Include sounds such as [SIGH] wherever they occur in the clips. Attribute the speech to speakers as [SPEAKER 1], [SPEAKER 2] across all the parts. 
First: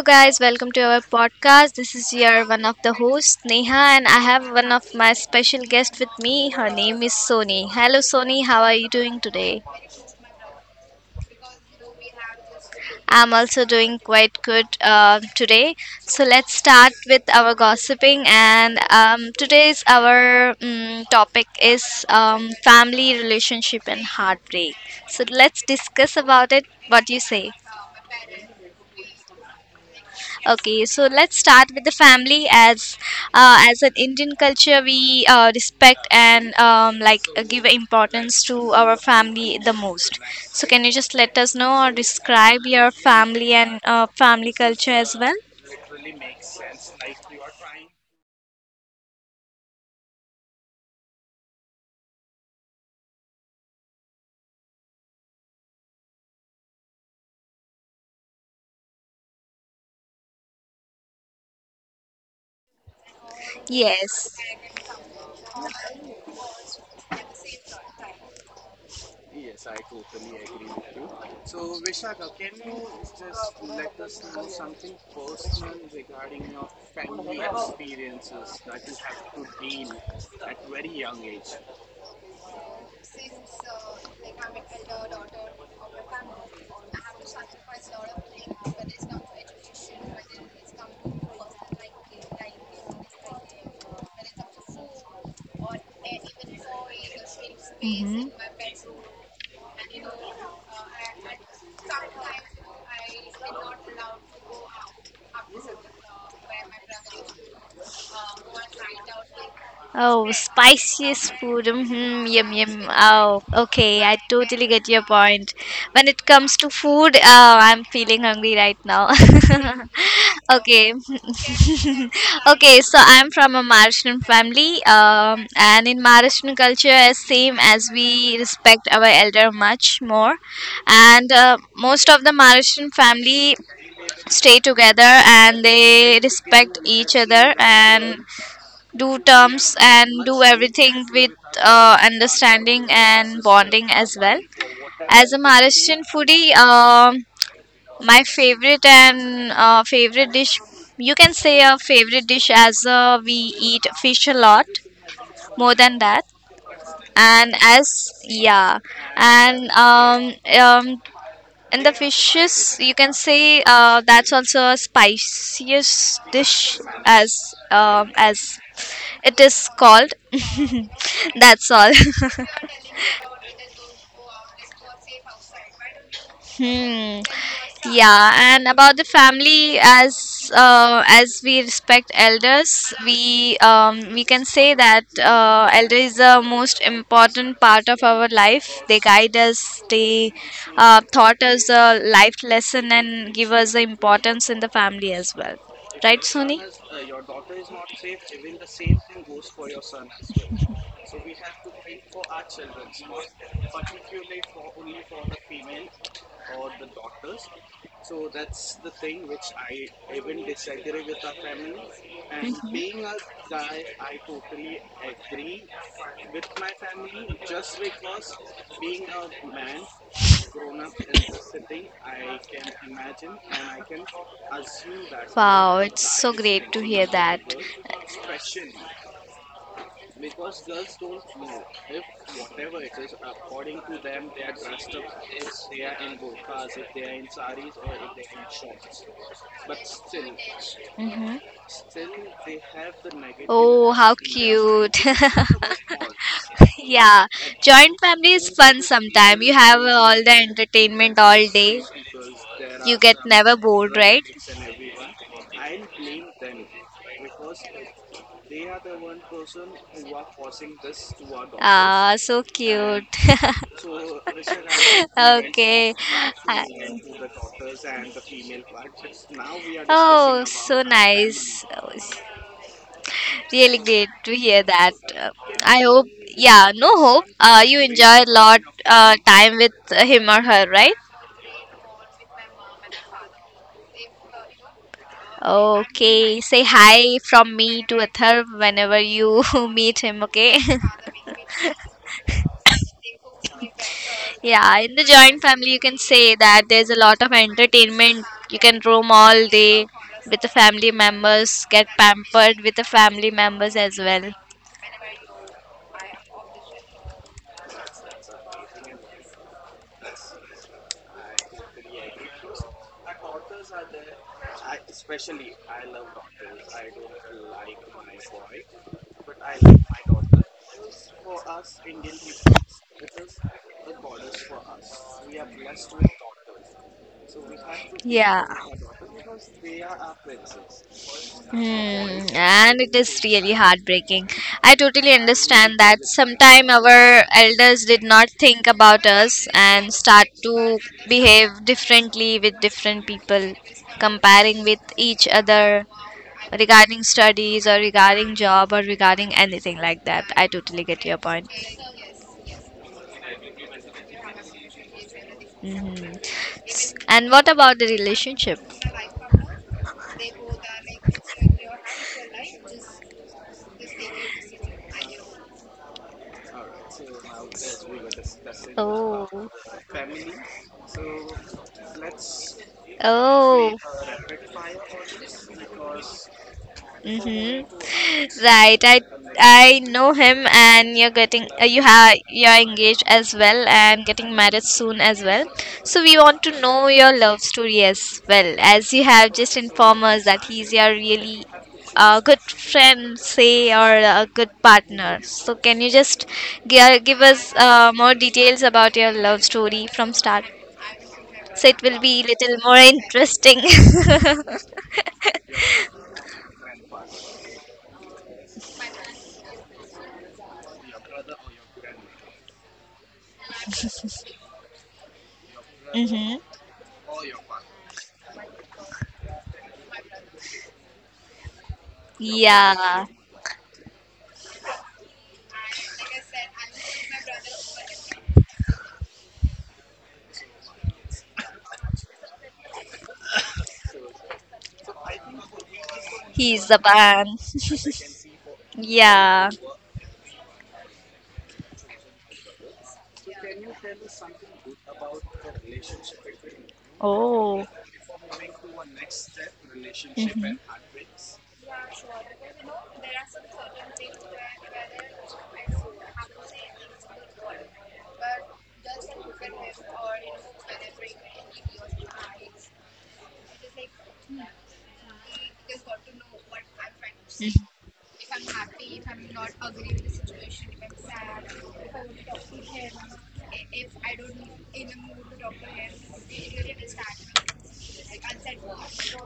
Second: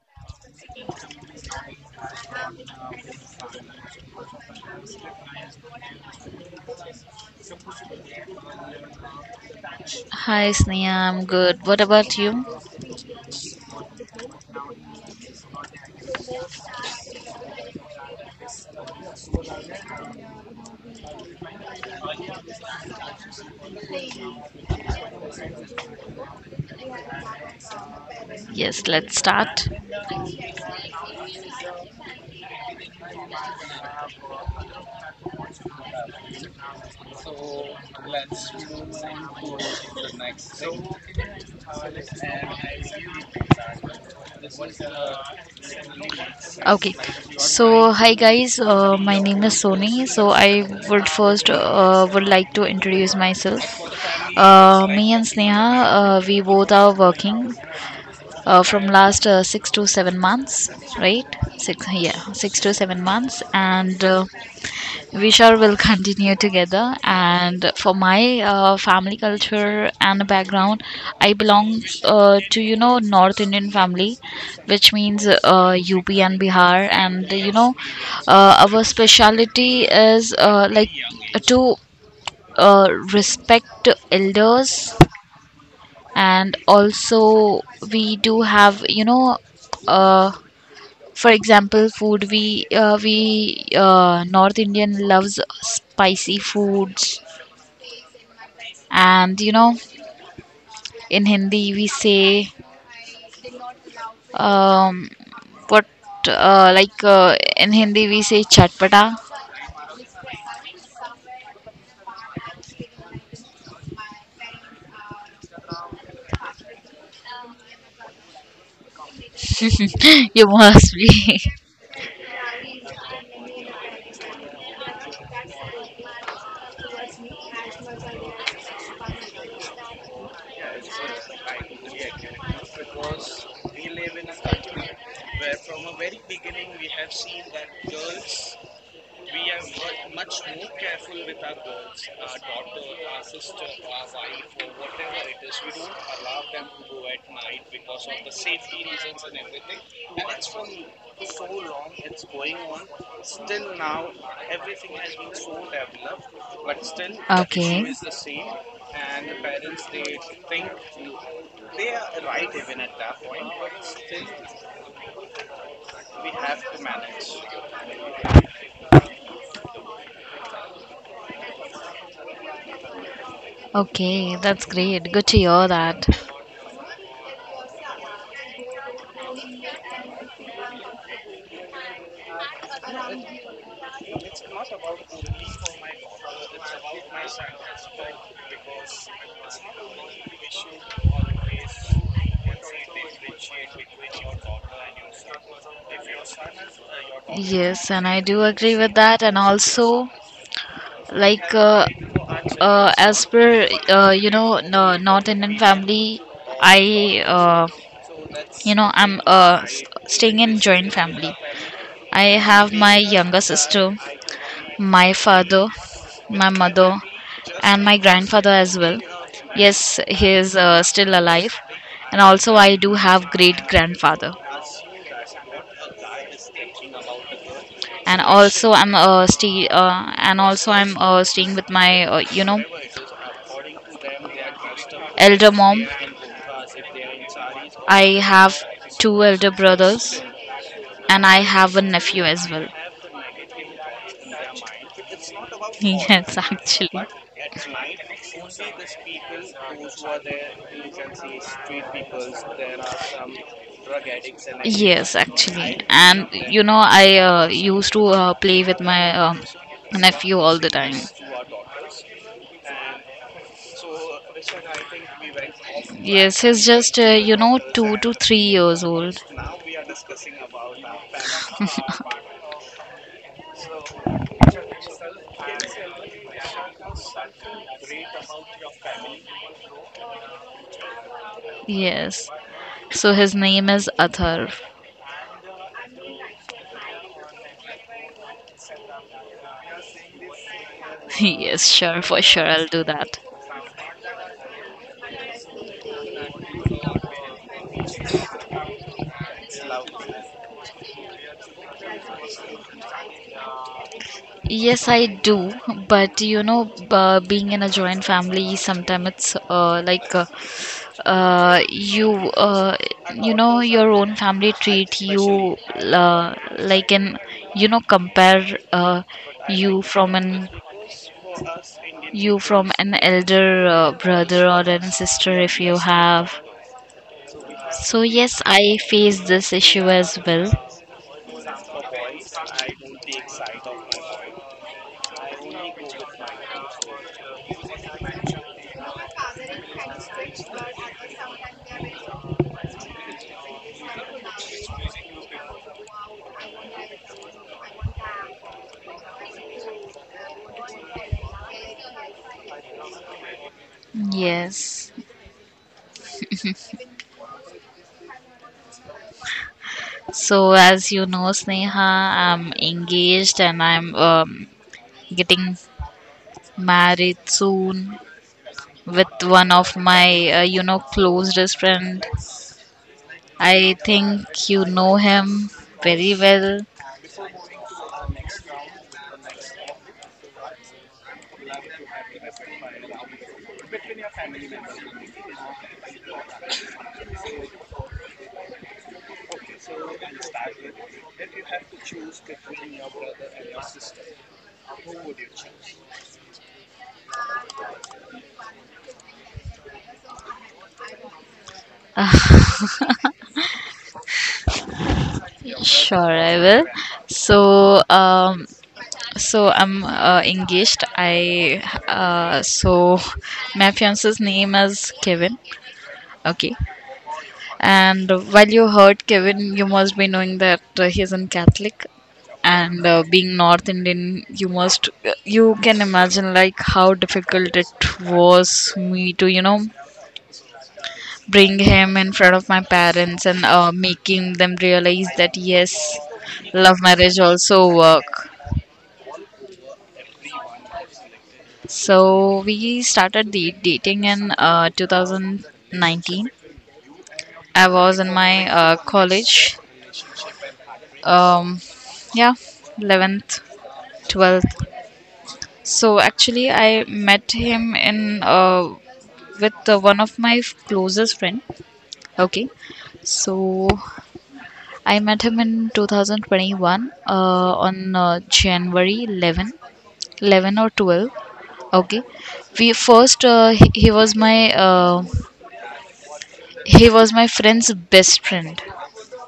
[SPEAKER 1] guys, welcome to our podcast. This is your one of the hosts, Neha, and I have one of my special guests with me. Her name is Sony. Hello, Sony, how are you doing today?
[SPEAKER 2] Hi, Sneha. I'm good. What about you?
[SPEAKER 1] I'm also doing quite good today. So, let's start with our gossiping. And today's our topic is family relationship and heartbreak. So, let's discuss about it. What do you say?
[SPEAKER 2] Yes, let's start.
[SPEAKER 1] Okay, so let's start with the family. As an Indian culture, we respect and like give importance to our family the most. So, can you just let us know or describe your family and family culture as well?
[SPEAKER 2] Okay. So, hi guys. My name is Sony. So, I would first would like to introduce myself. Me and Sneha, we both are working from last 6 to 7 months, right? Yeah, 6 to 7 months, and
[SPEAKER 1] Yes.
[SPEAKER 2] we sure will continue together. And for my family culture and background, I belong to, you know, North Indian family, which means UP and Bihar. And, you know, our speciality is, like, to respect elders.
[SPEAKER 1] I.
[SPEAKER 2] And also, we do have, you know, uh, for example, food. We North Indian loves spicy foods. And, you know, in Hindi we say, um, what like, in Hindi we say chatpata.
[SPEAKER 1] Oh, spiciest food. Mm-hmm, yum yum. Oh, okay. I totally get your point. When it comes to food, oh, I'm feeling hungry right now. [LAUGHS]
[SPEAKER 2] [LAUGHS] You must
[SPEAKER 1] Okay.
[SPEAKER 2] be.
[SPEAKER 1] [LAUGHS] Okay, so I'm from a Maharashtrian family, and in Maharashtrian culture, as same as we respect our elder much more, and most of the Maharashtrian family stay together and they respect each other and do terms and do everything with understanding and bonding as well. As a Maharashtrian foodie, my favorite and favorite dish, you can say a favorite dish as we eat fish a lot, more than that. And as yeah, and um, um, and the fishes, you can say that's also a spiciest dish as it is called. [LAUGHS] That's all. [LAUGHS]
[SPEAKER 2] Okay, that's great. Good to hear that.
[SPEAKER 1] Hmm. Yeah, and about the family, as we respect elders, we can say that elder is the most important part of our life. They guide us. They taught us a life lesson and give us the importance in the family as well.
[SPEAKER 2] Yes, and I do agree with that. And also, like, as per, you know, no, North Indian family. I, uh, I'm staying in joint family. I have my younger sister, my father, my mother, and my grandfather as well. Yes, he is still alive. And also, I do have great grandfather.
[SPEAKER 1] Wow, it's so is great to hear of that.
[SPEAKER 2] And also, I'm staying with my, you know, elder mom. I have two elder brothers, and
[SPEAKER 1] Hmm.
[SPEAKER 2] I have a nephew as well.
[SPEAKER 1] Oh, how
[SPEAKER 2] [LAUGHS]
[SPEAKER 1] cute. [LAUGHS]
[SPEAKER 2] Yes, actually.
[SPEAKER 1] Yeah, joint family is fun to sometime. You have all the entertainment all day. You get some never bored, right?
[SPEAKER 2] Yes, actually. And, you know, I used to play with my nephew all the time.
[SPEAKER 1] Ah, so and cute. And [LAUGHS] okay.
[SPEAKER 2] Yes, he's
[SPEAKER 1] I-
[SPEAKER 2] just, you know, 2 to 3 years old.
[SPEAKER 1] Oh, so nice. Oh, it's
[SPEAKER 2] [LAUGHS]
[SPEAKER 1] really great to hear that. I hope, yeah, no hope. You enjoy a lot time with him or her, right?
[SPEAKER 2] Yes. So, his name is Athar.
[SPEAKER 1] Okay, say hi from me to Athar whenever you [LAUGHS] meet him, okay? [LAUGHS]
[SPEAKER 2] [LAUGHS] Yes, sure, for sure, I'll do that.
[SPEAKER 1] Yeah, in the joint family, you can say that there's a lot of entertainment. You can roam all day with the family members, get pampered with the family members as well.
[SPEAKER 2] Yes, I do, but you know, being in a joint family, sometimes it's, uh, you, uh, you know, your own family treat you, like an, you know, compare, uh, you from an you from an elder brother or an sister if you have. So yes,
[SPEAKER 1] Yeah.
[SPEAKER 2] I face this issue as well.
[SPEAKER 1] Hmm, and it is really heartbreaking. I totally understand that sometime our elders did not think about us and start to behave differently with different people, comparing with each other, regarding studies or regarding job or regarding anything like that. I totally get your point.
[SPEAKER 2] Yes.
[SPEAKER 1] Hmm. And what about the relationship?
[SPEAKER 2] So, as you know, Sneha, I'm engaged and I'm getting married soon with
[SPEAKER 1] Oh,
[SPEAKER 2] one of my, you know, closest friend. I
[SPEAKER 1] oh.
[SPEAKER 2] think you know him very well.
[SPEAKER 1] Mm-hmm. Right. I know him, and you're engaged as well, and getting married soon as well. So we want to know your love story as well, as you have just informed us that he's your really good friend, say, or a good partner. So can you just give us more details about your love story from start? So it will be little
[SPEAKER 2] [LAUGHS]
[SPEAKER 1] more interesting. [LAUGHS]
[SPEAKER 2] Sure, I will. So, so I'm engaged. I So, my fiance's name is Kevin.
[SPEAKER 1] Mm-hmm.
[SPEAKER 2] Okay. And while you heard Kevin, you must be knowing that he is a Catholic. And
[SPEAKER 1] Yeah.
[SPEAKER 2] being North Indian, you must, you can imagine like how difficult it was me to, you know, bring him in front of my parents and making them realize that yes,
[SPEAKER 1] He's
[SPEAKER 2] love
[SPEAKER 1] the
[SPEAKER 2] marriage
[SPEAKER 1] man.
[SPEAKER 2] also work.
[SPEAKER 1] Yeah.
[SPEAKER 2] So, we started the dating in 2019.
[SPEAKER 1] Oh.
[SPEAKER 2] I was in my college.
[SPEAKER 1] Mhm. Mhm.
[SPEAKER 2] Um, yeah, 11th, 12th. So actually, I met him in with one of my closest friend. Okay, so I met him in 2021 on January 11, 11 or 12. Okay, we first he was my friend's best friend.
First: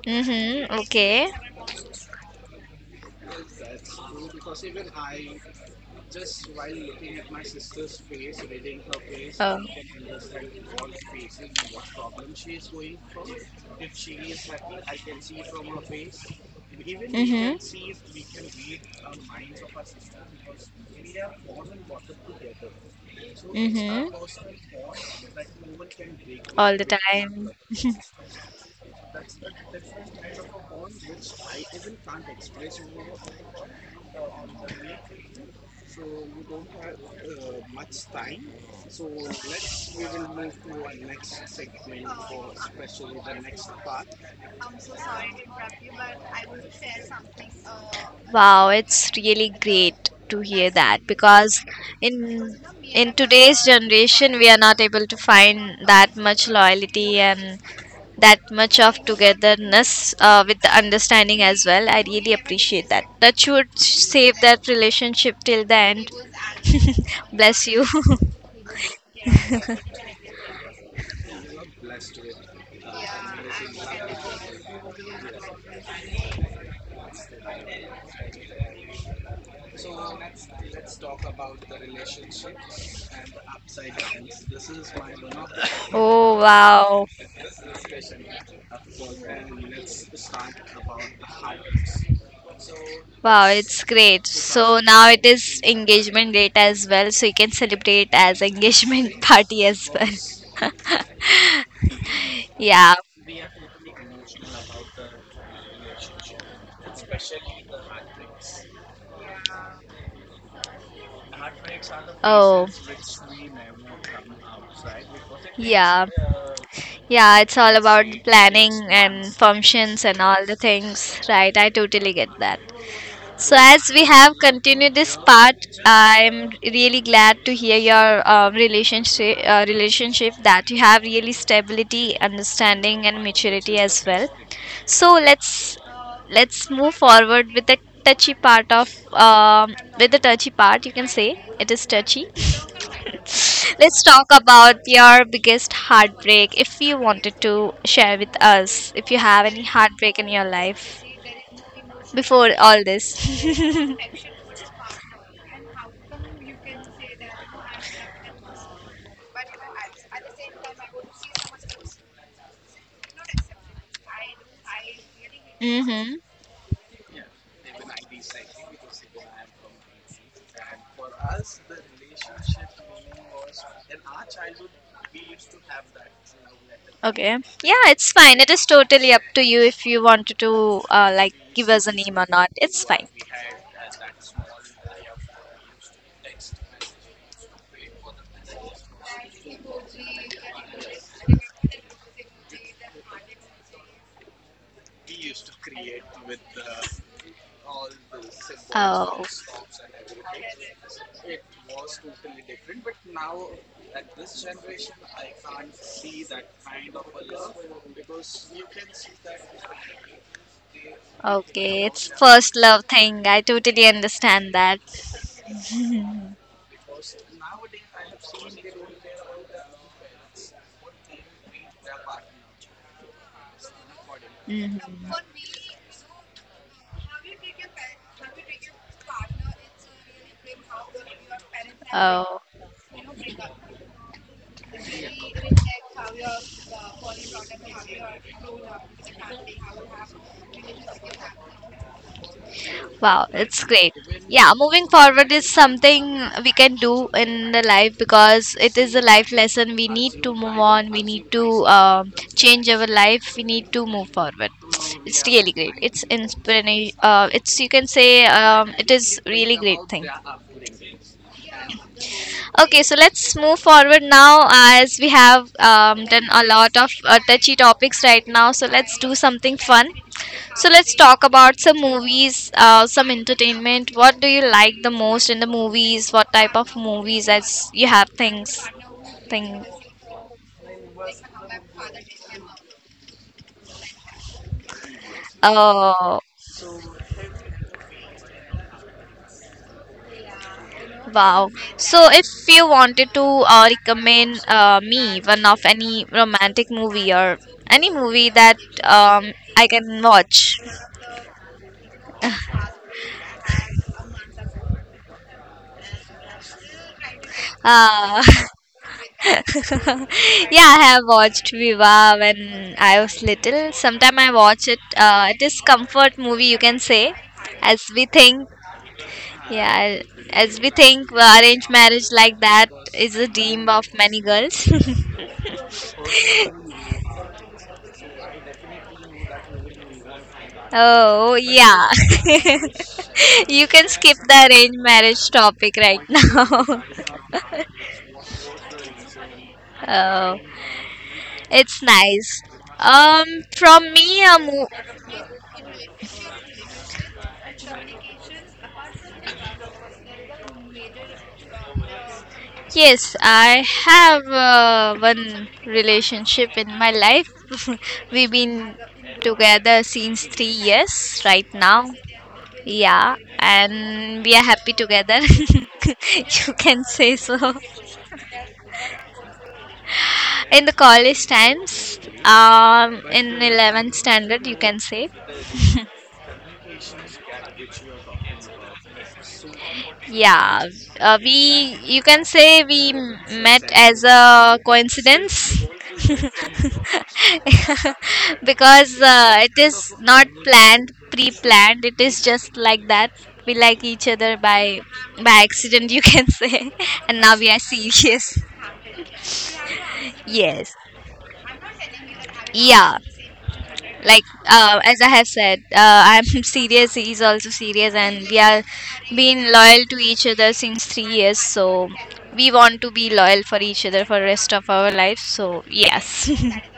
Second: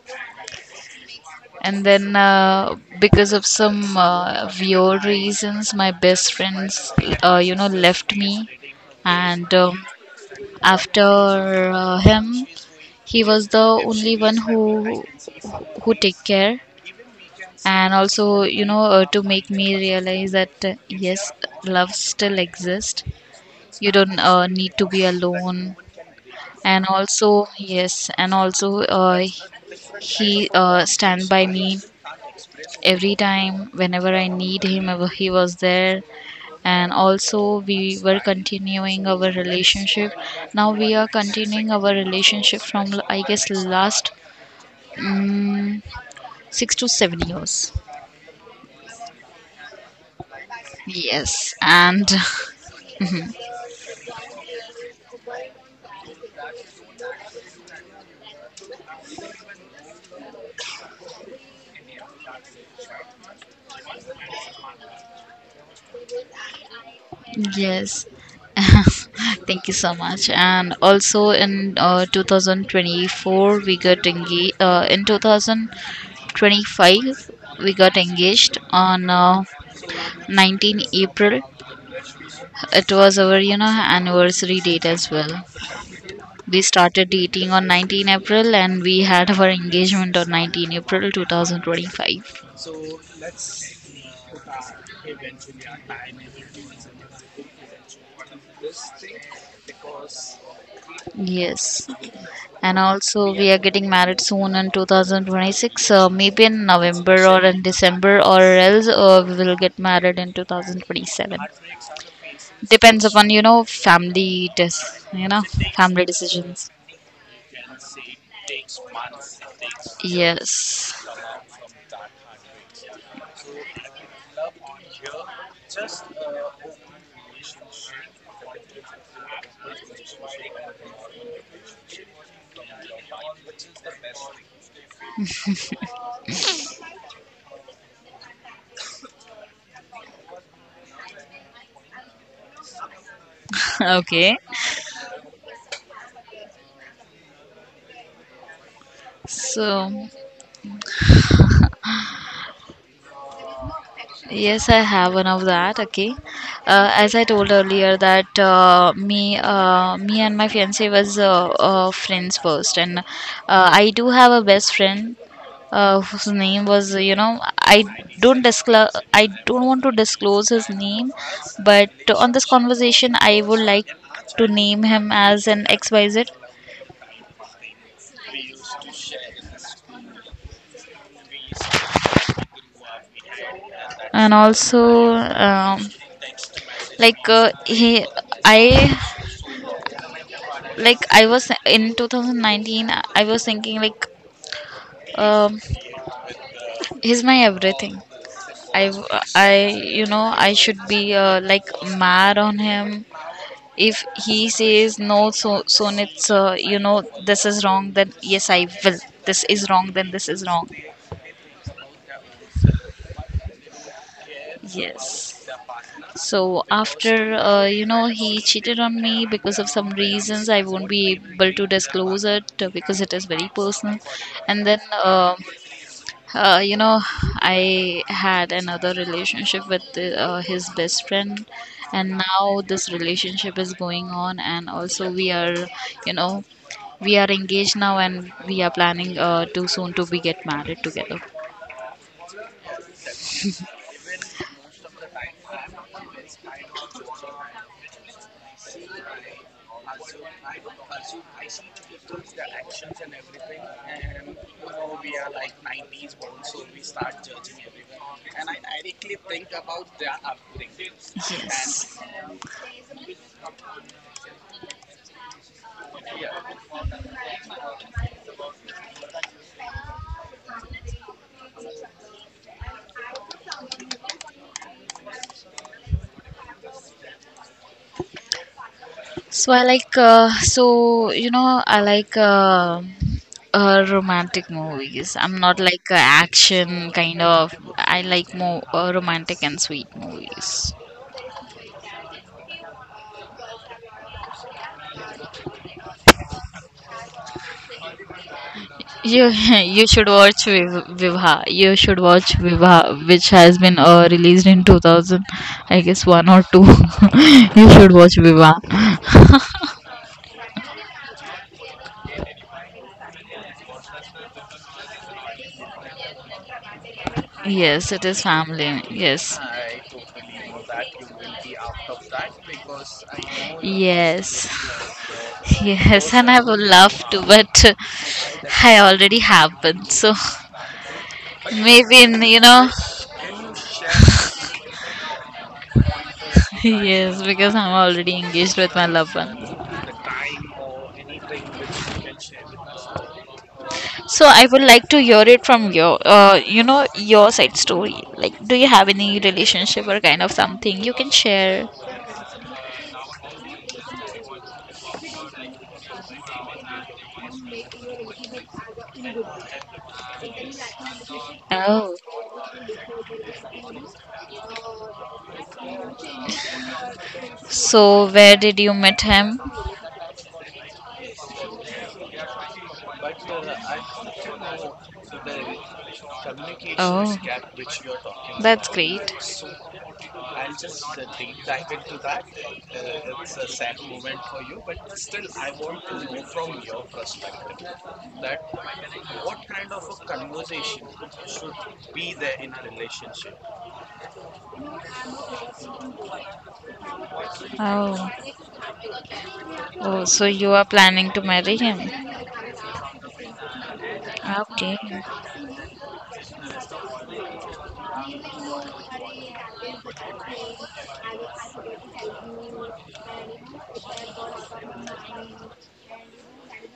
[SPEAKER 1] Mm-hmm. Okay.
[SPEAKER 2] And then, because of some weird reasons, my best friends, you know, left me. And after him, he was the only one who take care. And also, you know, to make me realize that yes, love still exists.
[SPEAKER 1] So
[SPEAKER 2] You
[SPEAKER 1] it's
[SPEAKER 2] don't need to be alone.
[SPEAKER 1] all the
[SPEAKER 2] And
[SPEAKER 1] between
[SPEAKER 2] also,
[SPEAKER 1] time.
[SPEAKER 2] yes, he stand by me every time whenever I need him, ever he was there. And also, we were continuing our relationship now we are continuing our relationship from, I guess, last mm 6 to 7 years.
[SPEAKER 1] Wow, it's really great to hear that
[SPEAKER 2] Yes.
[SPEAKER 1] because
[SPEAKER 2] And
[SPEAKER 1] in
[SPEAKER 2] [LAUGHS]
[SPEAKER 1] in
[SPEAKER 2] mhm.
[SPEAKER 1] today's generation we are not able to find that much loyalty and that much of togetherness with the understanding as well. I really appreciate that. That should save that relationship till the end. [LAUGHS] Bless you. [LAUGHS]
[SPEAKER 2] Yes. [LAUGHS] Thank you so much. And also, in 2024, we got engaged. In 2025, we got engaged on 19 April. It was our, you know, anniversary date as well.
[SPEAKER 1] Oh
[SPEAKER 2] We
[SPEAKER 1] wow.
[SPEAKER 2] started dating on 19 April, and we had our engagement on 19 April 2025.
[SPEAKER 1] Wow, it's great. So now it is engagement date as well, so you can celebrate as engagement [LAUGHS] party as well. [LAUGHS]
[SPEAKER 2] Yes. And
[SPEAKER 1] Yeah.
[SPEAKER 2] also, we are getting married soon in 2026, maybe in November or in December, or else we will get married in 2027.
[SPEAKER 1] Oh.
[SPEAKER 2] Depends upon, you know, family you know,
[SPEAKER 1] Yeah.
[SPEAKER 2] family decisions.
[SPEAKER 1] Yeah, it's all about the planning and functions and all the
[SPEAKER 2] Yes.
[SPEAKER 1] things, right? I totally get that. So, as we have continued this part, I'm really glad to hear your relationship that you have really stability, understanding, and maturity as well. So let's move forward with the touchy part of with the touchy part. You can say it is touchy. [LAUGHS]
[SPEAKER 2] [LAUGHS]
[SPEAKER 1] Let's talk
[SPEAKER 2] Okay.
[SPEAKER 1] about your biggest heartbreak, if you wanted to share with us, if you have any
[SPEAKER 2] So
[SPEAKER 1] heartbreak in your life before all this. [LAUGHS]
[SPEAKER 2] Yes, I have one of that. Okay, as I told earlier that me and my fiance was friends first, and I do have a best friend,
[SPEAKER 1] Mm-hmm.
[SPEAKER 2] whose name was, you know, I don't want to disclose his name. But on this conversation, I would like to name him as an XYZ.
[SPEAKER 1] Okay. Yeah, it's fine. It is totally up to you if you wanted to like give us a name or not. It's fine.
[SPEAKER 2] And also, like, he I like, I was in 2019, I was thinking, like, um, he's my everything. I i you know, I should be, like, mad on him. If he says no, so it's, you know, this is wrong. Then yes, I will. This is wrong. Then this is wrong.
[SPEAKER 1] Okay. It's first love thing. I totally understand that.
[SPEAKER 2] Yes. So, after you know, he cheated on me because of some reasons I won't be able to disclose it, because it is very personal. And then
[SPEAKER 1] Mhm.
[SPEAKER 2] you know, I had another relationship with his best friend. And now this relationship is going on. And also, you know, we are engaged now. And we are planning to soon to be get married together.
[SPEAKER 1] Wow, it's great. Yeah, moving forward is something we can do in the life because it is a life lesson. We need to move on. We need to change our life. We need to move forward. It's really great. It's inspiration. It's you can say it is really great thing.
[SPEAKER 2] Yes.
[SPEAKER 1] Okay, so let's move forward now as we have done a lot of touchy topics right now. So let's do something fun. So let's talk about some movies, some entertainment. What do you like the most in the movies? What type of movies as you have things
[SPEAKER 2] So,
[SPEAKER 1] thing?
[SPEAKER 2] I like, romantic movies. I'm not like
[SPEAKER 1] Oh,
[SPEAKER 2] action kind of. I like more romantic and sweet movies.
[SPEAKER 1] wow. So if you wanted to recommend me one of any romantic movie or any movie that
[SPEAKER 2] You [LAUGHS]
[SPEAKER 1] I
[SPEAKER 2] you
[SPEAKER 1] can
[SPEAKER 2] should watch
[SPEAKER 1] watch.
[SPEAKER 2] Vivha. You should watch Vivha, which has been released in 2000, I guess one or two. [LAUGHS] You should watch
[SPEAKER 1] Ah. [LAUGHS]
[SPEAKER 2] Vivha.
[SPEAKER 1] [LAUGHS] Yeah, I have watched Viva when I was little. Sometime I watch it. It is comfort movie, you can say,
[SPEAKER 2] [LAUGHS]
[SPEAKER 1] as
[SPEAKER 2] Yes,
[SPEAKER 1] we
[SPEAKER 2] it is
[SPEAKER 1] think.
[SPEAKER 2] family. Yes,
[SPEAKER 1] Yeah, as we think, arranged marriage like that is a dream of many
[SPEAKER 2] yes.
[SPEAKER 1] girls.
[SPEAKER 2] Yes, and I would love to, but I already have one. So,
[SPEAKER 1] [LAUGHS] Oh yeah,
[SPEAKER 2] maybe in, you know,
[SPEAKER 1] [LAUGHS] you can skip the arranged marriage topic right
[SPEAKER 2] [LAUGHS]
[SPEAKER 1] now.
[SPEAKER 2] yes, because I'm already engaged with my loved one.
[SPEAKER 1] [LAUGHS] Oh, it's nice. Um, from me,
[SPEAKER 2] So,
[SPEAKER 1] a
[SPEAKER 2] I would
[SPEAKER 1] mo-
[SPEAKER 2] like to hear it from your, your side story. Like, do you have any relationship or kind of something you can share?
[SPEAKER 1] Yes, I have one relationship in my life. [LAUGHS] We've been together since 3 years right now.
[SPEAKER 2] Oh.
[SPEAKER 1] Yeah, and we are happy together. [LAUGHS] You can say so.
[SPEAKER 2] So, where did you meet him?
[SPEAKER 1] In the college times, in 11th standard, you can say.
[SPEAKER 2] Oh, that's great.
[SPEAKER 1] Yeah, we you can say we met as a coincidence. [LAUGHS] Because it is not planned pre-planned, it is just like that we like each other by accident, you can [LAUGHS] say. And now we are
[SPEAKER 2] Oh.
[SPEAKER 1] serious.
[SPEAKER 2] Oh, so you are
[SPEAKER 1] Yes,
[SPEAKER 2] planning to marry him?
[SPEAKER 1] yeah, like as
[SPEAKER 2] Okay.
[SPEAKER 1] I have said, I'm [LAUGHS] serious, he's also serious, and we are being loyal to each other since 3 years, so we want to be loyal for each other for rest of our life, so yes,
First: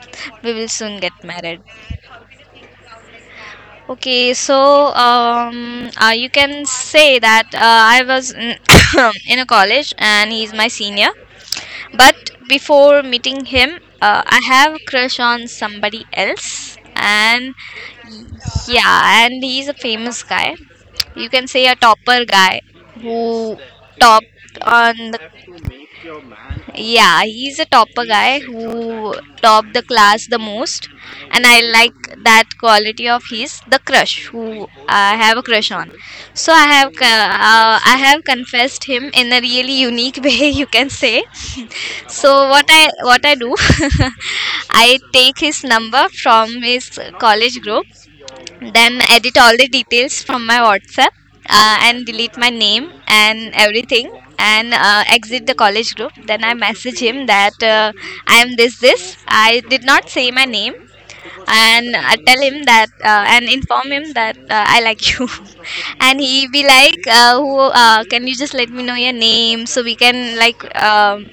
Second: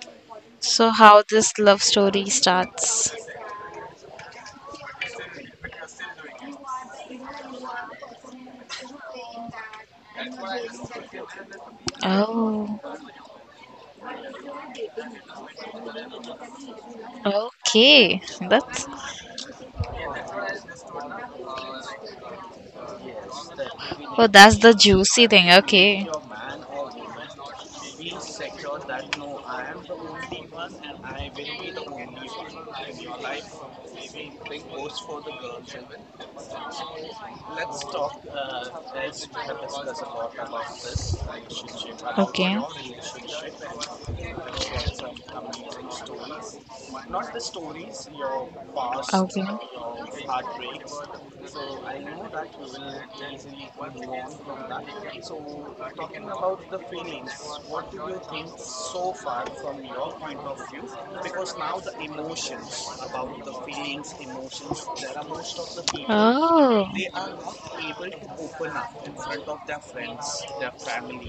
[SPEAKER 1] [LAUGHS] we will
[SPEAKER 2] So,
[SPEAKER 1] soon
[SPEAKER 2] how
[SPEAKER 1] get
[SPEAKER 2] this
[SPEAKER 1] married.
[SPEAKER 2] love story starts?
[SPEAKER 1] Okay, so you can say that I was in, [COUGHS] in a college and he's my senior. But
[SPEAKER 2] Oh,
[SPEAKER 1] before meeting him, I have a crush on somebody else, and
[SPEAKER 2] okay. That's
[SPEAKER 1] yeah, and he's a famous guy. You can say a topper guy who
[SPEAKER 2] Oh,
[SPEAKER 1] topped
[SPEAKER 2] that's the
[SPEAKER 1] on the,
[SPEAKER 2] juicy thing. Okay.
[SPEAKER 1] yeah, he's a topper guy who topped the class the most, and I like that quality of his. The crush, who I have a crush on, so I have confessed him in a really unique [LAUGHS] way, you can say. So what I do, [LAUGHS] I take his number from his college group, then edit all the details from my whatsapp, and delete my name and everything, and exit the college group, then I message him that I am this this, I did not say my name, and I tell him that and inform him that I like you, [LAUGHS] and he be like, "Who
[SPEAKER 2] Oh.
[SPEAKER 1] can you just let me know your name so we can like um,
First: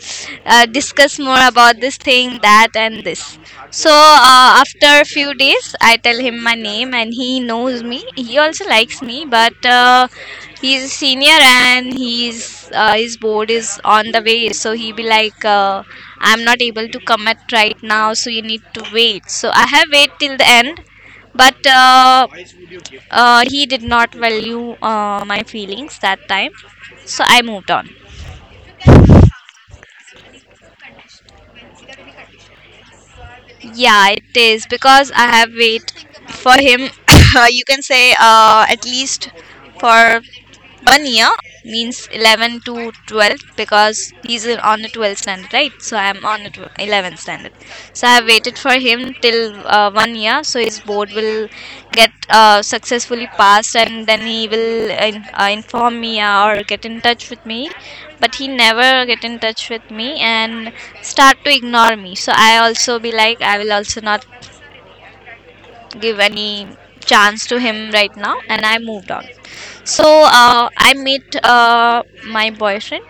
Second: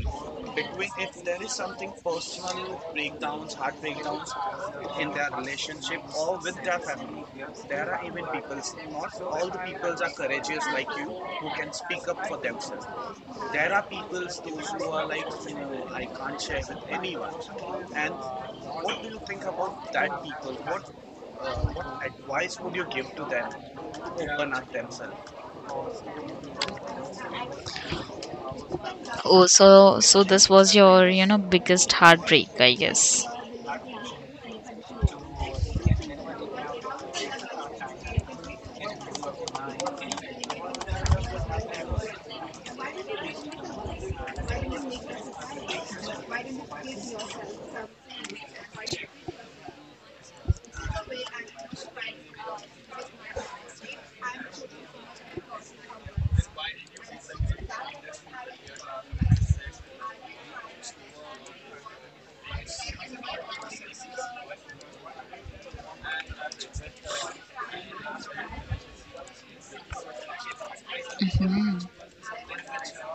[SPEAKER 1] discuss more about this thing, that, and this." So after a few days, I tell him my name, and he knows me. He also likes me, but he's a senior, and he's his board is on the way. So he be like, I'm not able to commit right now, so you need to wait. So I have wait till the end, but he did not value my feelings that time, so I moved on.
[SPEAKER 2] Oh, so this was your, you know, biggest heartbreak, I guess.
[SPEAKER 1] Yeah, it is because I have waited for him. [COUGHS] You can say at least for one year, means 11 to 12 because he's on the 12th standard, right? So I'm on the 11th standard. So I've waited for him till one year, so his board will get successfully passed, and then he will inform me or get in touch with me. But he never get in touch with me and start to ignore me. So I also be like, I will also not give any chance to him right now and I moved on. So I met my boyfriend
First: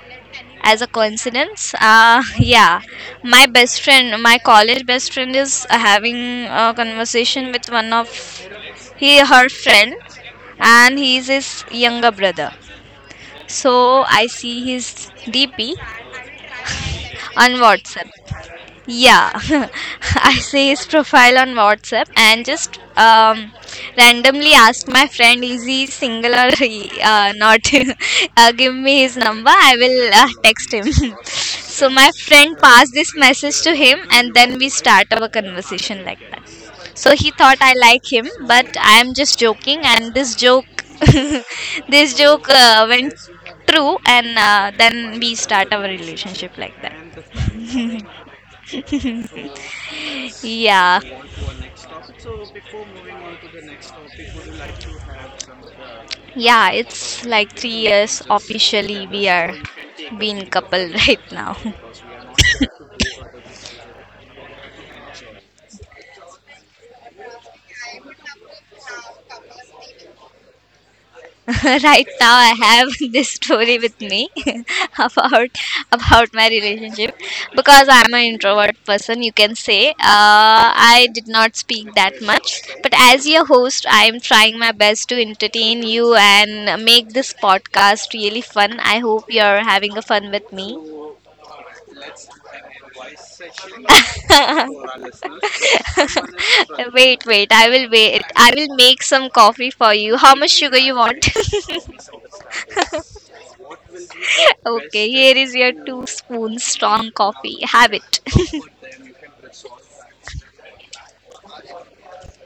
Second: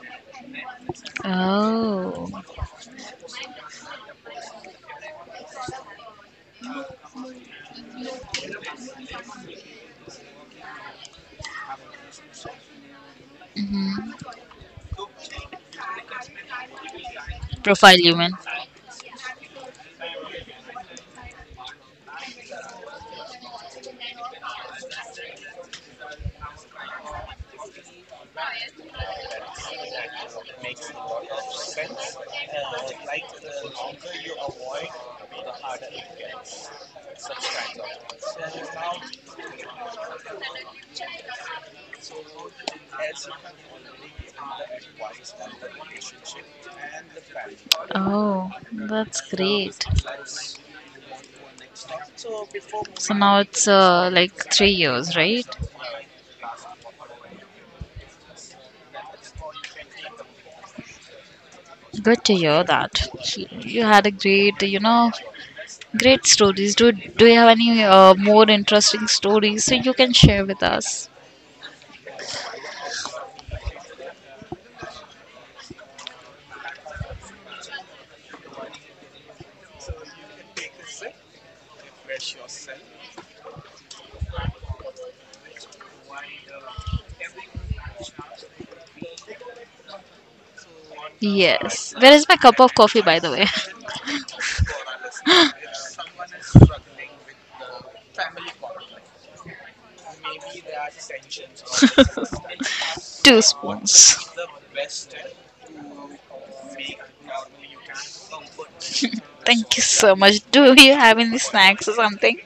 [SPEAKER 1] as a coincidence,
[SPEAKER 2] Oh.
[SPEAKER 1] [LAUGHS] yeah. My college best friend is having a conversation with one of he her friend, and he's his younger brother. So I
[SPEAKER 2] Mhm.
[SPEAKER 1] see his dp on
[SPEAKER 2] Profile
[SPEAKER 1] WhatsApp.
[SPEAKER 2] human.
[SPEAKER 1] Yeah, [LAUGHS] I see his profile on WhatsApp and just randomly ask my friend, is he single or he not? [LAUGHS] Give me his number, I will text him. [LAUGHS] So my friend passed this message to him, and then we start our conversation like that. So he thought I like him, but I am just joking. And this joke, [LAUGHS] this joke went true, and then we start our relationship like that.
[SPEAKER 2] Oh, that's great.
[SPEAKER 1] Yeah.
[SPEAKER 2] So now it's like 3 years, right?
[SPEAKER 1] Yeah, it's like 3 years officially we are being couple right now.
[SPEAKER 2] Good to hear that. You had a great stories. Do you have any more interesting stories so you can share with us?
[SPEAKER 1] [LAUGHS] Right now I have [LAUGHS] this story with me [LAUGHS] about about my relationship, because I'm an introvert person, you can say. I did not speak that much, but as your host, I am trying my best to entertain you and make this podcast really fun. I hope you're having a fun with me.
[SPEAKER 2] Yes. Where is my cup of coffee, by the way? [LAUGHS]
[SPEAKER 1] [LAUGHS] [LAUGHS] Wait, wait. I will wait. I will make some coffee for you. How much sugar you want?
[SPEAKER 2] Two spoons. [LAUGHS] What is
[SPEAKER 1] [LAUGHS]
[SPEAKER 2] the best
[SPEAKER 1] Okay,
[SPEAKER 2] step
[SPEAKER 1] here is
[SPEAKER 2] to
[SPEAKER 1] your two spoons
[SPEAKER 2] make
[SPEAKER 1] strong coffee.
[SPEAKER 2] normally you
[SPEAKER 1] Have
[SPEAKER 2] can
[SPEAKER 1] it.
[SPEAKER 2] comfort? [LAUGHS] Thank you so much. Do you have any snacks or something?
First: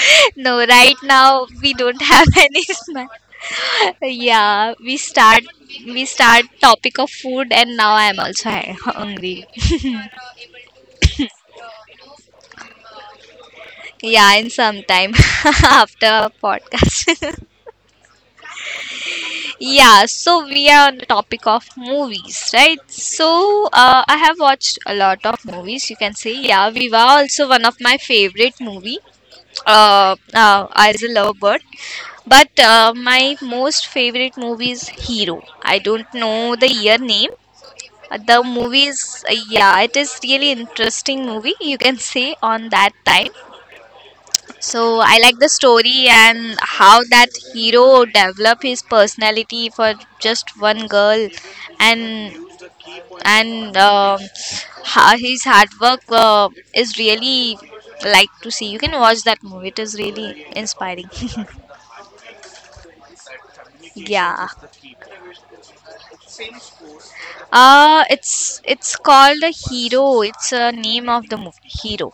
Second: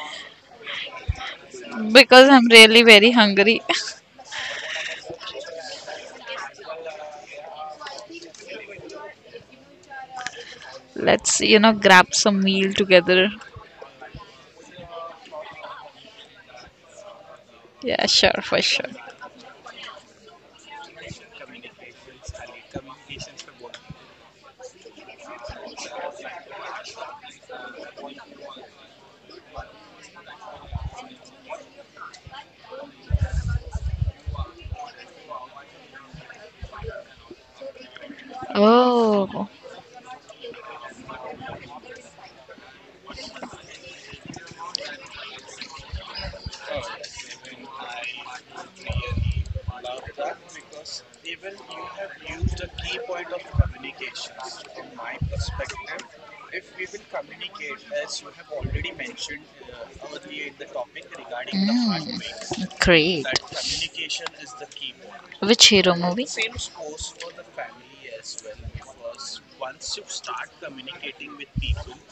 [SPEAKER 1] [LAUGHS] No, right now we don't have
[SPEAKER 2] Because
[SPEAKER 1] [LAUGHS]
[SPEAKER 2] I'm
[SPEAKER 1] any
[SPEAKER 2] really
[SPEAKER 1] snack.
[SPEAKER 2] very hungry.
[SPEAKER 1] Yeah, we start topic of food, and now I am also hu- hungry.
[SPEAKER 2] [LAUGHS] Let's, you know, grab some meal together.
[SPEAKER 1] [LAUGHS] Yeah, in some time [LAUGHS] after podcast.
[SPEAKER 2] Yeah, sure, for sure.
[SPEAKER 1] Yeah, so we are on the topic of movies, right? So I have watched a lot of movies. You can say, yeah, Viva also one of my favorite movie. As a lovebird, but my most favorite movie is Hero. I don't know the year name. The movie is,
[SPEAKER 2] Oh,
[SPEAKER 1] yeah, it is really interesting movie. You can say on that time. So I like the story and how that hero developed his personality for just one girl, and and um, ho- his hard work is really like to see. You can watch that movie; it is really inspiring.
[SPEAKER 2] great.
[SPEAKER 1] [LAUGHS] Yeah.
[SPEAKER 2] Which hero movie?
[SPEAKER 1] It's called a hero. It's a name of the movie, hero.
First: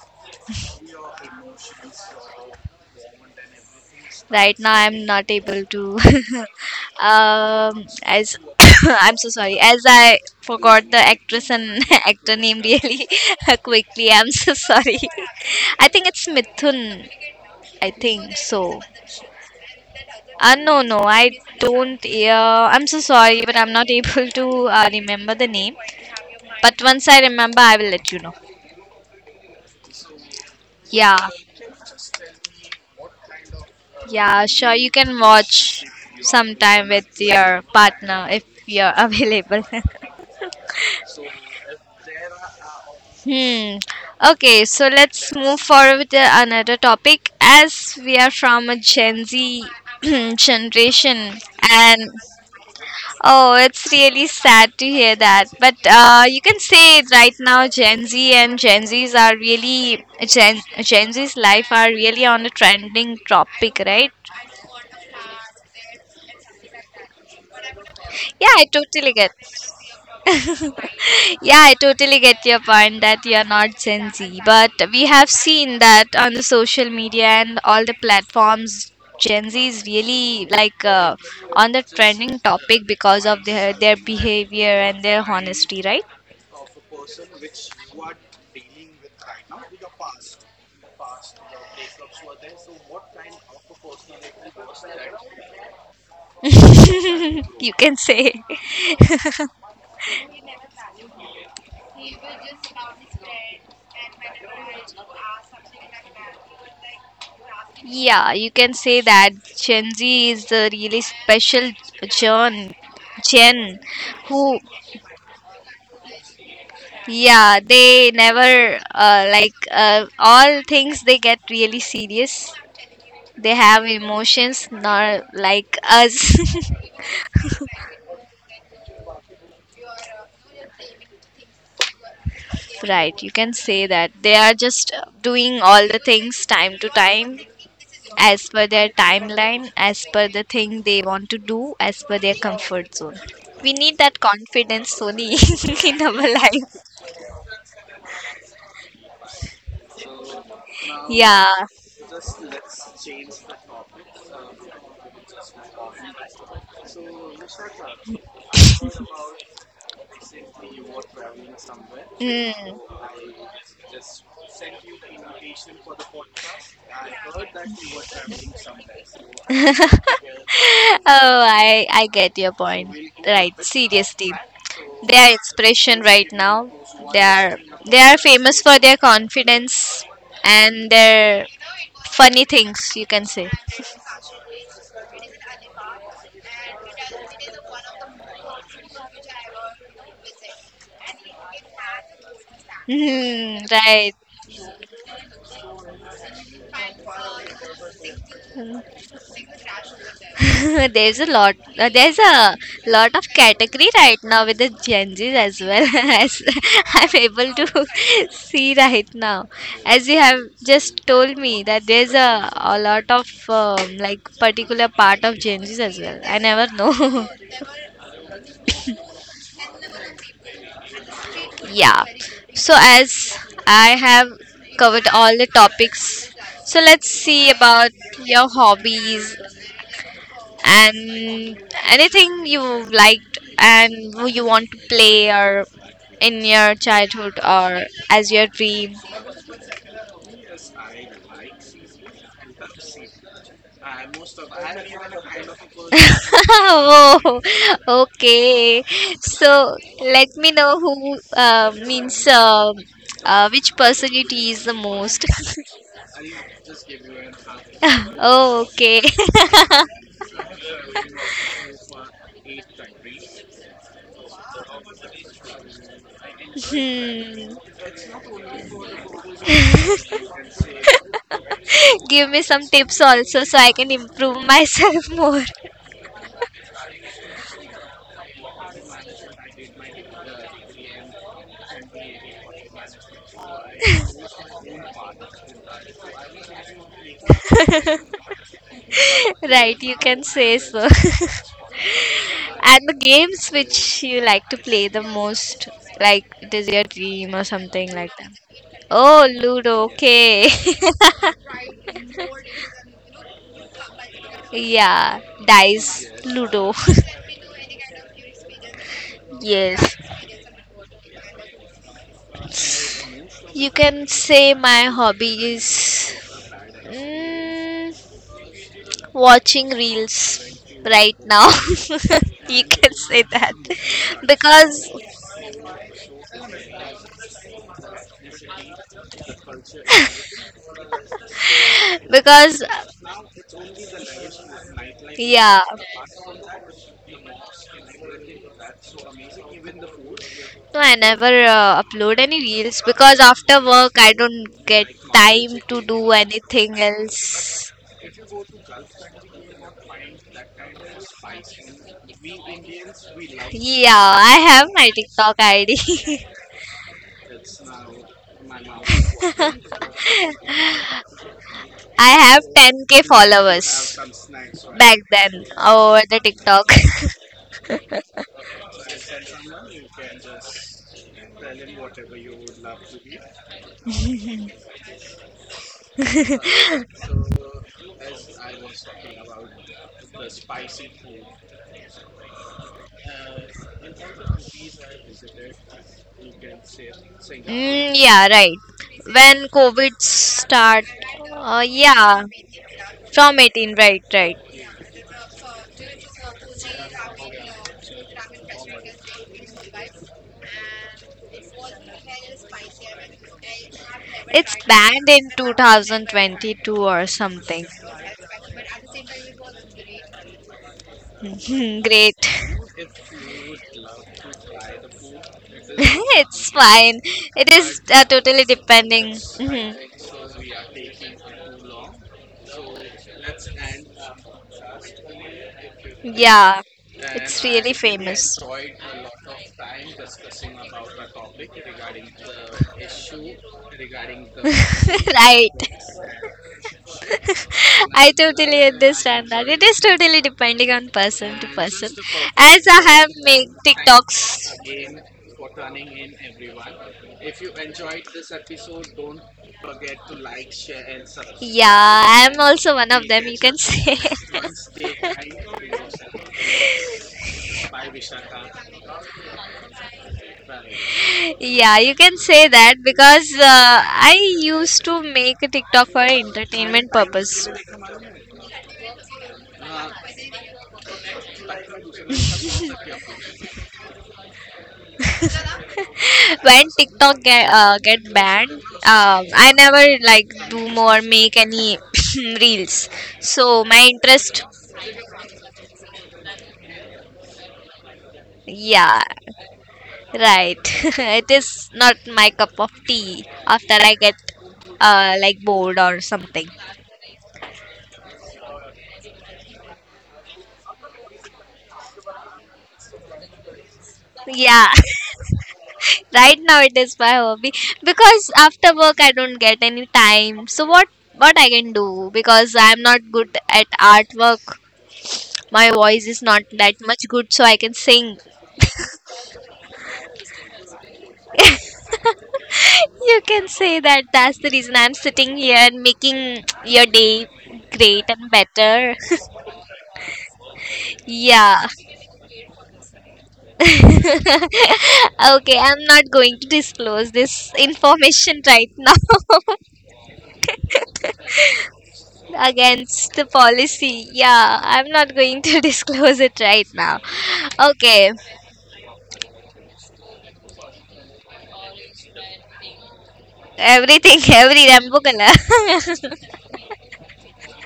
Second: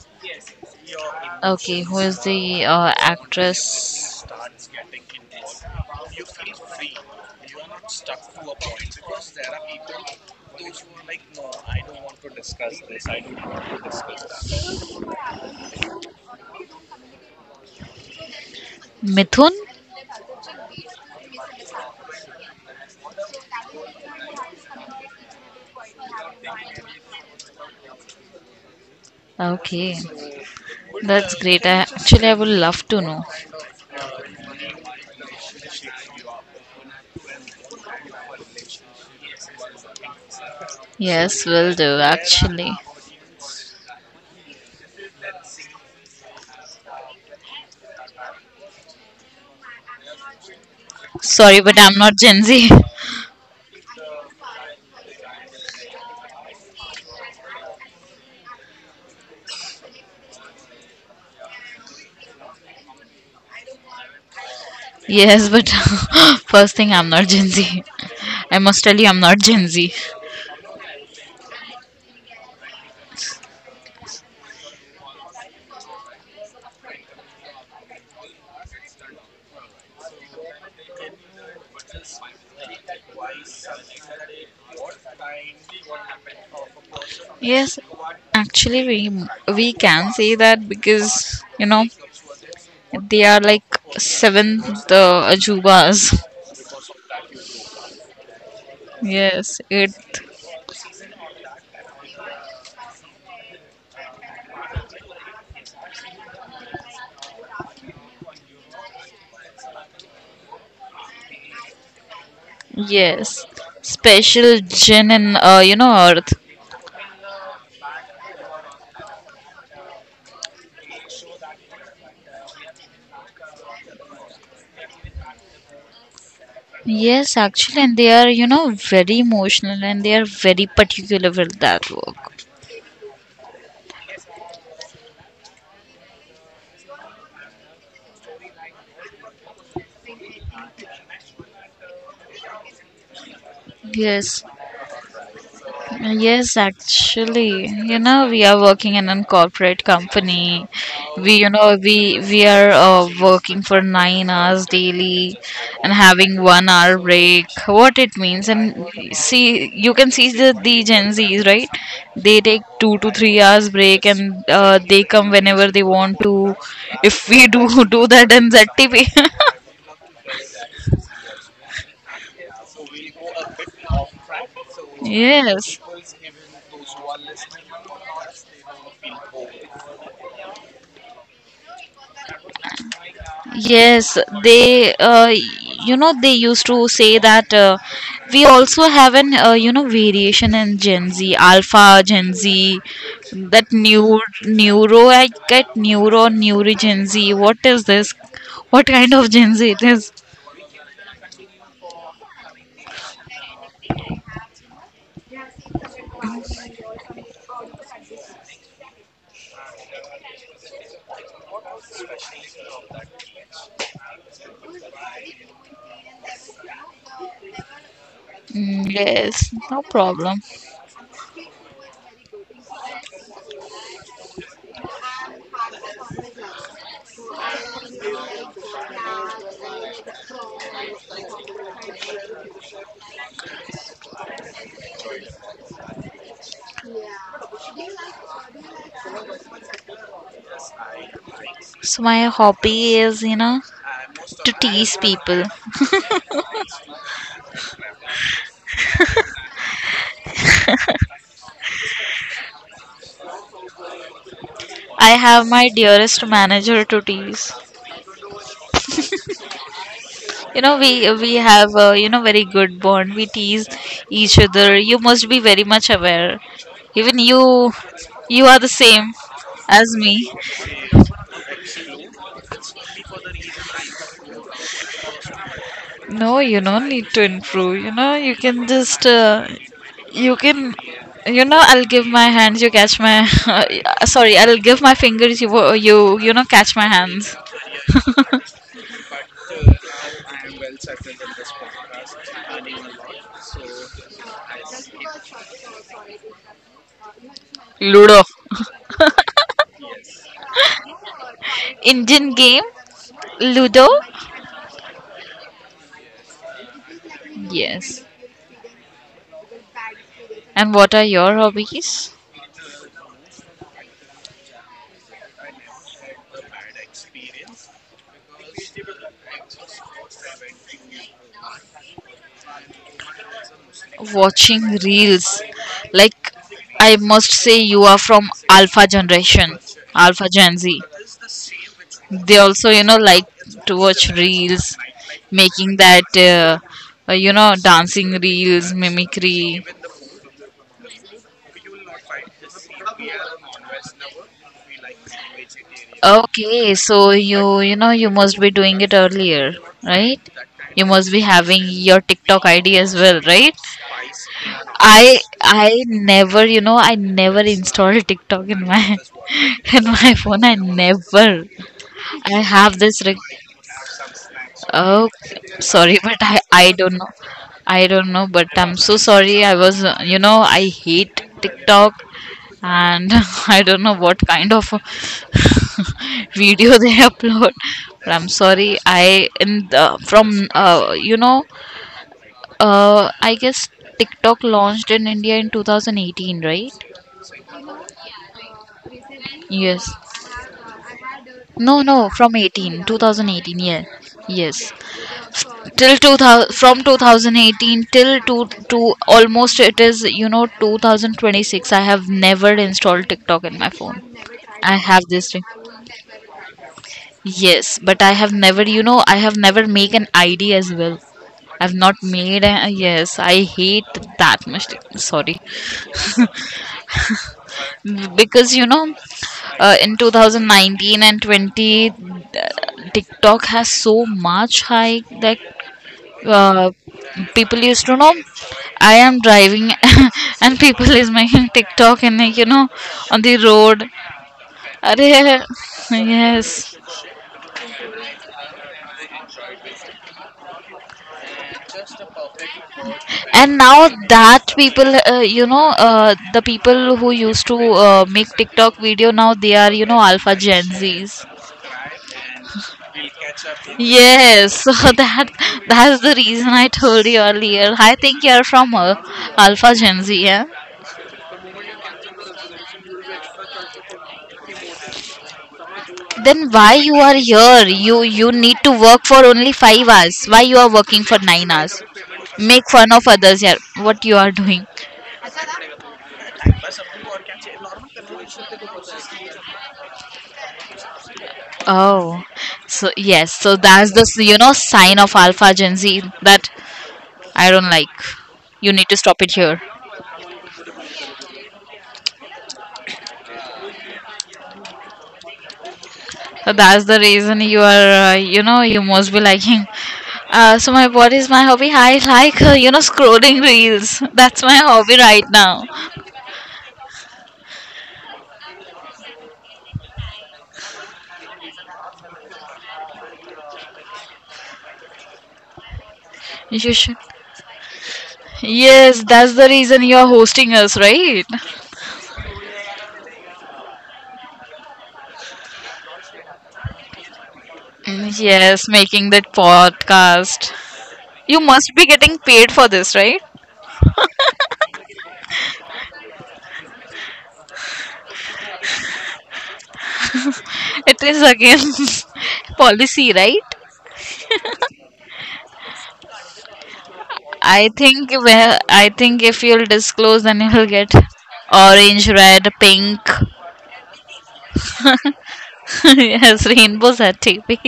[SPEAKER 2] The bond, everything.
[SPEAKER 1] Right now I'm not able to [LAUGHS] as [COUGHS] I'm so sorry, as I forgot the actress and [LAUGHS] actor name really [LAUGHS] quickly. I'm so sorry. [LAUGHS] I think it's Mithun, I think so.
[SPEAKER 2] Mithun?
[SPEAKER 1] No, no, I don't. I'm so sorry, but I'm not [LAUGHS] able to remember the name. But once I remember, I will let you know.
[SPEAKER 2] Okay. So,
[SPEAKER 1] Yeah.
[SPEAKER 2] that's great. I, actually, I would love to know. So,
[SPEAKER 1] Yeah, sure, you can watch sometime with your partner if you're [LAUGHS] available.
[SPEAKER 2] yes, will do, actually.
[SPEAKER 1] Hmm. Okay, so let's move forward with the another topic. As we are from a Gen Z [CLEARS THROAT] generation,
[SPEAKER 2] Sorry, but I'm
[SPEAKER 1] and
[SPEAKER 2] not Gen Z. [LAUGHS]
[SPEAKER 1] oh, it's really sad to hear that. But you can say it right now, Gen Z and Gen Zs are really Gen Z's life are really on a trending topic, right?
[SPEAKER 2] Yes, but [LAUGHS] first thing, I'm not Gen Z.
[SPEAKER 1] Yeah,
[SPEAKER 2] I
[SPEAKER 1] I
[SPEAKER 2] must tell you,
[SPEAKER 1] totally
[SPEAKER 2] I'm
[SPEAKER 1] get.
[SPEAKER 2] not Gen Z.
[SPEAKER 1] [LAUGHS] Yeah, I totally get your point that you're not Gen Z, but we have seen that on the social media and all the platforms. Gen Z is really like, on the trending topic because of their behavior and their honesty, right?
[SPEAKER 2] Yes, actually, we can say that because, you know, they are like seventh Ajubas.
[SPEAKER 1] [LAUGHS] You can say.
[SPEAKER 2] Yes, it.
[SPEAKER 1] Yeah, you can say that Gen Z is a really special gen,
[SPEAKER 2] Yes,
[SPEAKER 1] gen
[SPEAKER 2] special
[SPEAKER 1] who.
[SPEAKER 2] Gen. And you know, Earth.
[SPEAKER 1] Yeah, they never like all things they get really serious. They have emotions, not like us.
[SPEAKER 2] Yes, actually, and they are, you know, very emotional, and they are very particular with that work.
[SPEAKER 1] [LAUGHS] Right, you can say that. They are just doing all the things time to time, as per their timeline, as per the thing they want to do, as per their comfort zone. We need that
[SPEAKER 2] Yes.
[SPEAKER 1] confidence, Sony, [LAUGHS] in our
[SPEAKER 2] Yes,
[SPEAKER 1] life.
[SPEAKER 2] actually, you know, we are working in a corporate company. We,
[SPEAKER 1] Yeah.
[SPEAKER 2] you know, we are working for 9 hours daily and having 1 hour break. What it means? And see, you can see the Gen Zs, right? They take
[SPEAKER 1] Mm.
[SPEAKER 2] 2 to 3 hours break, and they come whenever they want to. If we do [LAUGHS] do that in ZTP. [LAUGHS]
[SPEAKER 1] Oh, I get your point. Right, seriously. They are
[SPEAKER 2] Yes.
[SPEAKER 1] inspiration right now. They are they are famous for their confidence and their funny things, you can say. [LAUGHS]
[SPEAKER 2] Yes, they, uh, they used to say that we also have an, you know, variation in Gen Z, Alpha Gen Z,
[SPEAKER 1] Mhm,
[SPEAKER 2] that
[SPEAKER 1] right.
[SPEAKER 2] new neuro, I get neuro, neuro Gen Z. What is this? What kind of Gen Z it is?
[SPEAKER 1] [LAUGHS] There's a lot of category right now with the Gen Z's as well, [LAUGHS] as I'm able to [LAUGHS] see right now. As you have just told me that there's a lot of, like, particular part of Gen Z's as well, I never know.
[SPEAKER 2] Yes, no problem.
[SPEAKER 1] [LAUGHS] Yeah. So as I have covered all the topics, so let's see about your hobbies and anything you liked and who you want to play or in your childhood or as your dream.
[SPEAKER 2] So, my hobby is, you know, to tease people.
[SPEAKER 1] [LAUGHS] Oh, okay. So let me know who means which personality is the
[SPEAKER 2] I
[SPEAKER 1] most.
[SPEAKER 2] have my dearest manager to tease.
[SPEAKER 1] [LAUGHS] Oh, okay. [LAUGHS]
[SPEAKER 2] You know, we have a, you know, very good bond. We tease each other. You must be very much aware. Even
[SPEAKER 1] Hmm.
[SPEAKER 2] you are the same as me.
[SPEAKER 1] Give me some tips also so I can improve myself [LAUGHS] more.
[SPEAKER 2] No, you don't need to improve. You know, you can just, you can you know, I'll give my hands, you catch my [LAUGHS] sorry, I'll give my fingers, you know, catch my hands. [LAUGHS]
[SPEAKER 1] Right, you can say so. [LAUGHS] And the games which you like to play the most, like it is your dream or something like
[SPEAKER 2] Ludo.
[SPEAKER 1] that. Oh, Ludo, okay.
[SPEAKER 2] Indian game. Ludo.
[SPEAKER 1] [LAUGHS] Yeah, dice, Ludo.
[SPEAKER 2] Yes.
[SPEAKER 1] [LAUGHS] Yes.
[SPEAKER 2] And what are your hobbies?
[SPEAKER 1] You can say my hobby is, mm, watching reels right now. [LAUGHS] You can say that [LAUGHS]
[SPEAKER 2] Watching
[SPEAKER 1] because
[SPEAKER 2] reels. Like, I must say, you are from Alpha generation, Alpha Gen Z. They
[SPEAKER 1] because
[SPEAKER 2] also, you know, like to watch reels,
[SPEAKER 1] yeah.
[SPEAKER 2] making that, you know, dancing reels, mimicry.
[SPEAKER 1] No, I never upload any reels because after work I don't get time to do
[SPEAKER 2] Okay,
[SPEAKER 1] anything
[SPEAKER 2] so
[SPEAKER 1] else.
[SPEAKER 2] you know, you must be doing it earlier, right? You must be having your TikTok ID as well, right?
[SPEAKER 1] Yeah, I have my
[SPEAKER 2] I
[SPEAKER 1] TikTok
[SPEAKER 2] I
[SPEAKER 1] ID. [LAUGHS]
[SPEAKER 2] never, you know, I never installed [LAUGHS] TikTok in my [LAUGHS] in my phone. I never.
[SPEAKER 1] I
[SPEAKER 2] I
[SPEAKER 1] have
[SPEAKER 2] have this.
[SPEAKER 1] 10k followers back
[SPEAKER 2] Oh,
[SPEAKER 1] then
[SPEAKER 2] sorry,
[SPEAKER 1] over
[SPEAKER 2] [LAUGHS] but
[SPEAKER 1] the
[SPEAKER 2] I,
[SPEAKER 1] TikTok.
[SPEAKER 2] I
[SPEAKER 1] [LAUGHS]
[SPEAKER 2] don't know. I don't know, but I'm so sorry. You know, I hate TikTok. And [LAUGHS] I don't know what kind of [LAUGHS] video they upload. But I'm sorry. I, in the, from, you know, I guess TikTok launched in India in 2018, right?
[SPEAKER 1] Mm, yeah, right. When
[SPEAKER 2] Yes.
[SPEAKER 1] COVID start,
[SPEAKER 2] No, no,
[SPEAKER 1] yeah,
[SPEAKER 2] from 18,
[SPEAKER 1] from
[SPEAKER 2] 2018,
[SPEAKER 1] 18,
[SPEAKER 2] yeah.
[SPEAKER 1] right, right.
[SPEAKER 2] Yes. Till 2000, from 2018 till to almost, it is, you know, 2026. I have never installed TikTok in my phone.
[SPEAKER 1] It's
[SPEAKER 2] I have
[SPEAKER 1] banned
[SPEAKER 2] this
[SPEAKER 1] in
[SPEAKER 2] thing.
[SPEAKER 1] 2022 or something.
[SPEAKER 2] Yes, but I have never, make an ID as well. I've
[SPEAKER 1] [LAUGHS]
[SPEAKER 2] not
[SPEAKER 1] Great.
[SPEAKER 2] made a, Yes, I hate that much. Sorry.
[SPEAKER 1] [LAUGHS] It's fine. It is totally
[SPEAKER 2] Because, you know,
[SPEAKER 1] depending. Mhm.
[SPEAKER 2] in 2019 and 20, TikTok has so much high. Like,
[SPEAKER 1] Yeah,
[SPEAKER 2] uh,
[SPEAKER 1] it's
[SPEAKER 2] people
[SPEAKER 1] really
[SPEAKER 2] used to know.
[SPEAKER 1] famous. [LAUGHS]
[SPEAKER 2] I am driving [LAUGHS] and people is making TikTok and, like, you know, on the road. Arey,
[SPEAKER 1] Right.
[SPEAKER 2] yes.
[SPEAKER 1] [LAUGHS] I totally understand that. It is totally depending on person to person. As I have made
[SPEAKER 2] And now that
[SPEAKER 1] TikToks.
[SPEAKER 2] the people who used to make TikTok video, now they are, you know, alpha Gen Zs.
[SPEAKER 1] Yeah, I'm also one of them, you can say.
[SPEAKER 2] Yes, [LAUGHS] so that's the reason I told you earlier. I think you're from Alpha Gen Z, yeah.
[SPEAKER 1] [LAUGHS] Yeah, you can say that because I used to make a TikTok for
[SPEAKER 2] Then why
[SPEAKER 1] entertainment
[SPEAKER 2] you are
[SPEAKER 1] purpose.
[SPEAKER 2] here? You need to work for only 5 hours. Why you are working for 9 hours? Make fun of others here. What you are doing?
[SPEAKER 1] [LAUGHS] When TikTok get banned, I never like do more make any [LAUGHS] [CLEARS THROAT]
[SPEAKER 2] Oh, so
[SPEAKER 1] reels.
[SPEAKER 2] yes. So
[SPEAKER 1] So my
[SPEAKER 2] that's the, you
[SPEAKER 1] interest,
[SPEAKER 2] know, sign of Alpha Gen Z that I don't like. You need to
[SPEAKER 1] yeah,
[SPEAKER 2] stop it here.
[SPEAKER 1] right. [LAUGHS] It is not my cup of tea. After I get like bored or something.
[SPEAKER 2] So that's the reason you are, you know, you must be liking. So my What is my hobby? I like, you know, scrolling reels. [LAUGHS] That's my
[SPEAKER 1] Yeah,
[SPEAKER 2] hobby right now.
[SPEAKER 1] [LAUGHS] right now it is my hobby, because after work I don't get any time. So what I can do, because I'm not good at artwork. My voice is not
[SPEAKER 2] You
[SPEAKER 1] that
[SPEAKER 2] should.
[SPEAKER 1] much good, so I can sing.
[SPEAKER 2] Yes, that's the reason you're hosting us, right?
[SPEAKER 1] You can say that that's the reason I'm sitting here and making your day great and
[SPEAKER 2] Yes,
[SPEAKER 1] better.
[SPEAKER 2] making that podcast.
[SPEAKER 1] [LAUGHS]
[SPEAKER 2] You
[SPEAKER 1] Yeah.
[SPEAKER 2] must be getting paid for this, right?
[SPEAKER 1] [LAUGHS] Okay, I'm not going to disclose this information right now. [LAUGHS]
[SPEAKER 2] It is against [LAUGHS] policy,
[SPEAKER 1] Against the
[SPEAKER 2] right?
[SPEAKER 1] policy. Yeah, I'm not going to [LAUGHS] disclose it right now. Okay,
[SPEAKER 2] I think if you'll disclose, then you'll get orange, red, pink,
[SPEAKER 1] everything, [LAUGHS] every Rambo color.
[SPEAKER 2] [LAUGHS] yes, rainbows at TV.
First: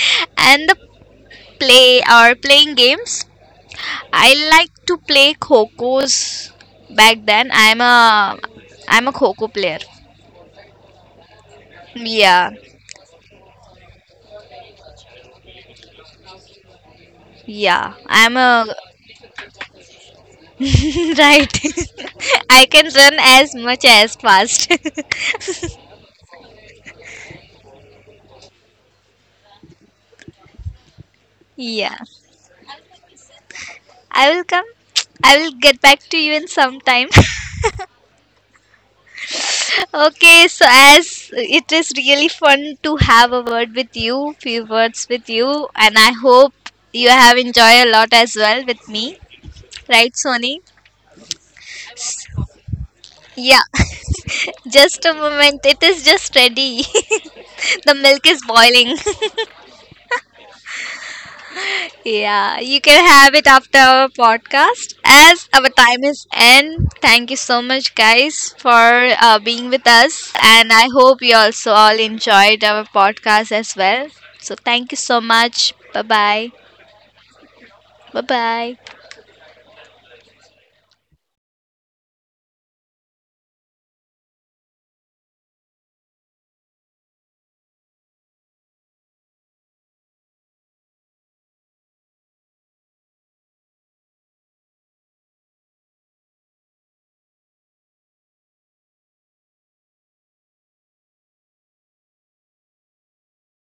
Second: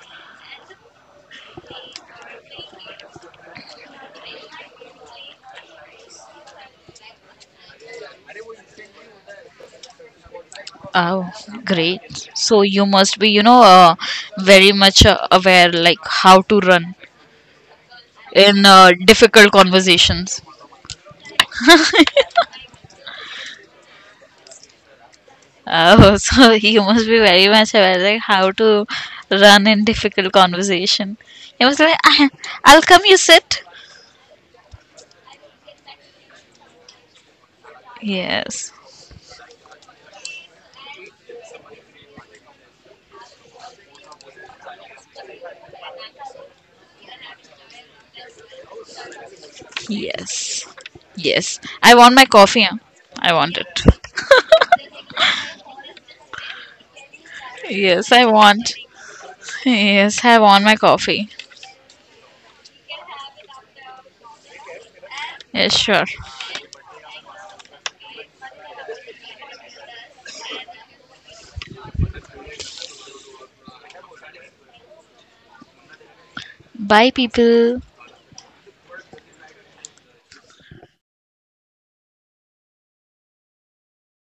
[SPEAKER 1] [LAUGHS] And the play or playing games, I like to play Khokos. Back then, I'm a Khoko player.
[SPEAKER 2] Oh, great!
[SPEAKER 1] Yeah,
[SPEAKER 2] So you must be, you know, very much aware, like how to run
[SPEAKER 1] yeah. I'm
[SPEAKER 2] in
[SPEAKER 1] a
[SPEAKER 2] difficult conversations.
[SPEAKER 1] [LAUGHS] right. [LAUGHS] I can run as much as fast.
[SPEAKER 2] Oh, [LAUGHS] so you must be very much aware, like how to run in difficult conversation. He was
[SPEAKER 1] [LAUGHS]
[SPEAKER 2] like,
[SPEAKER 1] Yeah.
[SPEAKER 2] "Ah, I'll come, you sit."
[SPEAKER 1] I will come. I will get back to you in some time.
[SPEAKER 2] Yes,
[SPEAKER 1] [LAUGHS] Okay, so as it is really fun to have a word with you, few words with you, and I hope you have enjoyed a lot as well with me. Right, Sony?
[SPEAKER 2] yes, yes. I want my coffee. Huh? I want
[SPEAKER 1] Yeah. [LAUGHS]
[SPEAKER 2] it.
[SPEAKER 1] Just a moment, it is just ready. [LAUGHS] The
[SPEAKER 2] Yes, I
[SPEAKER 1] milk is
[SPEAKER 2] want.
[SPEAKER 1] boiling.
[SPEAKER 2] Yes, I want my coffee.
[SPEAKER 1] [LAUGHS] Yeah, you can have it after our podcast as our
[SPEAKER 2] Yes, sure.
[SPEAKER 1] time is end. Thank you so much, guys, for being with us. And I hope you also all enjoyed our podcast as well. So, thank you so much. Bye bye.
[SPEAKER 2] Bye, people.
[SPEAKER 1] Bye bye.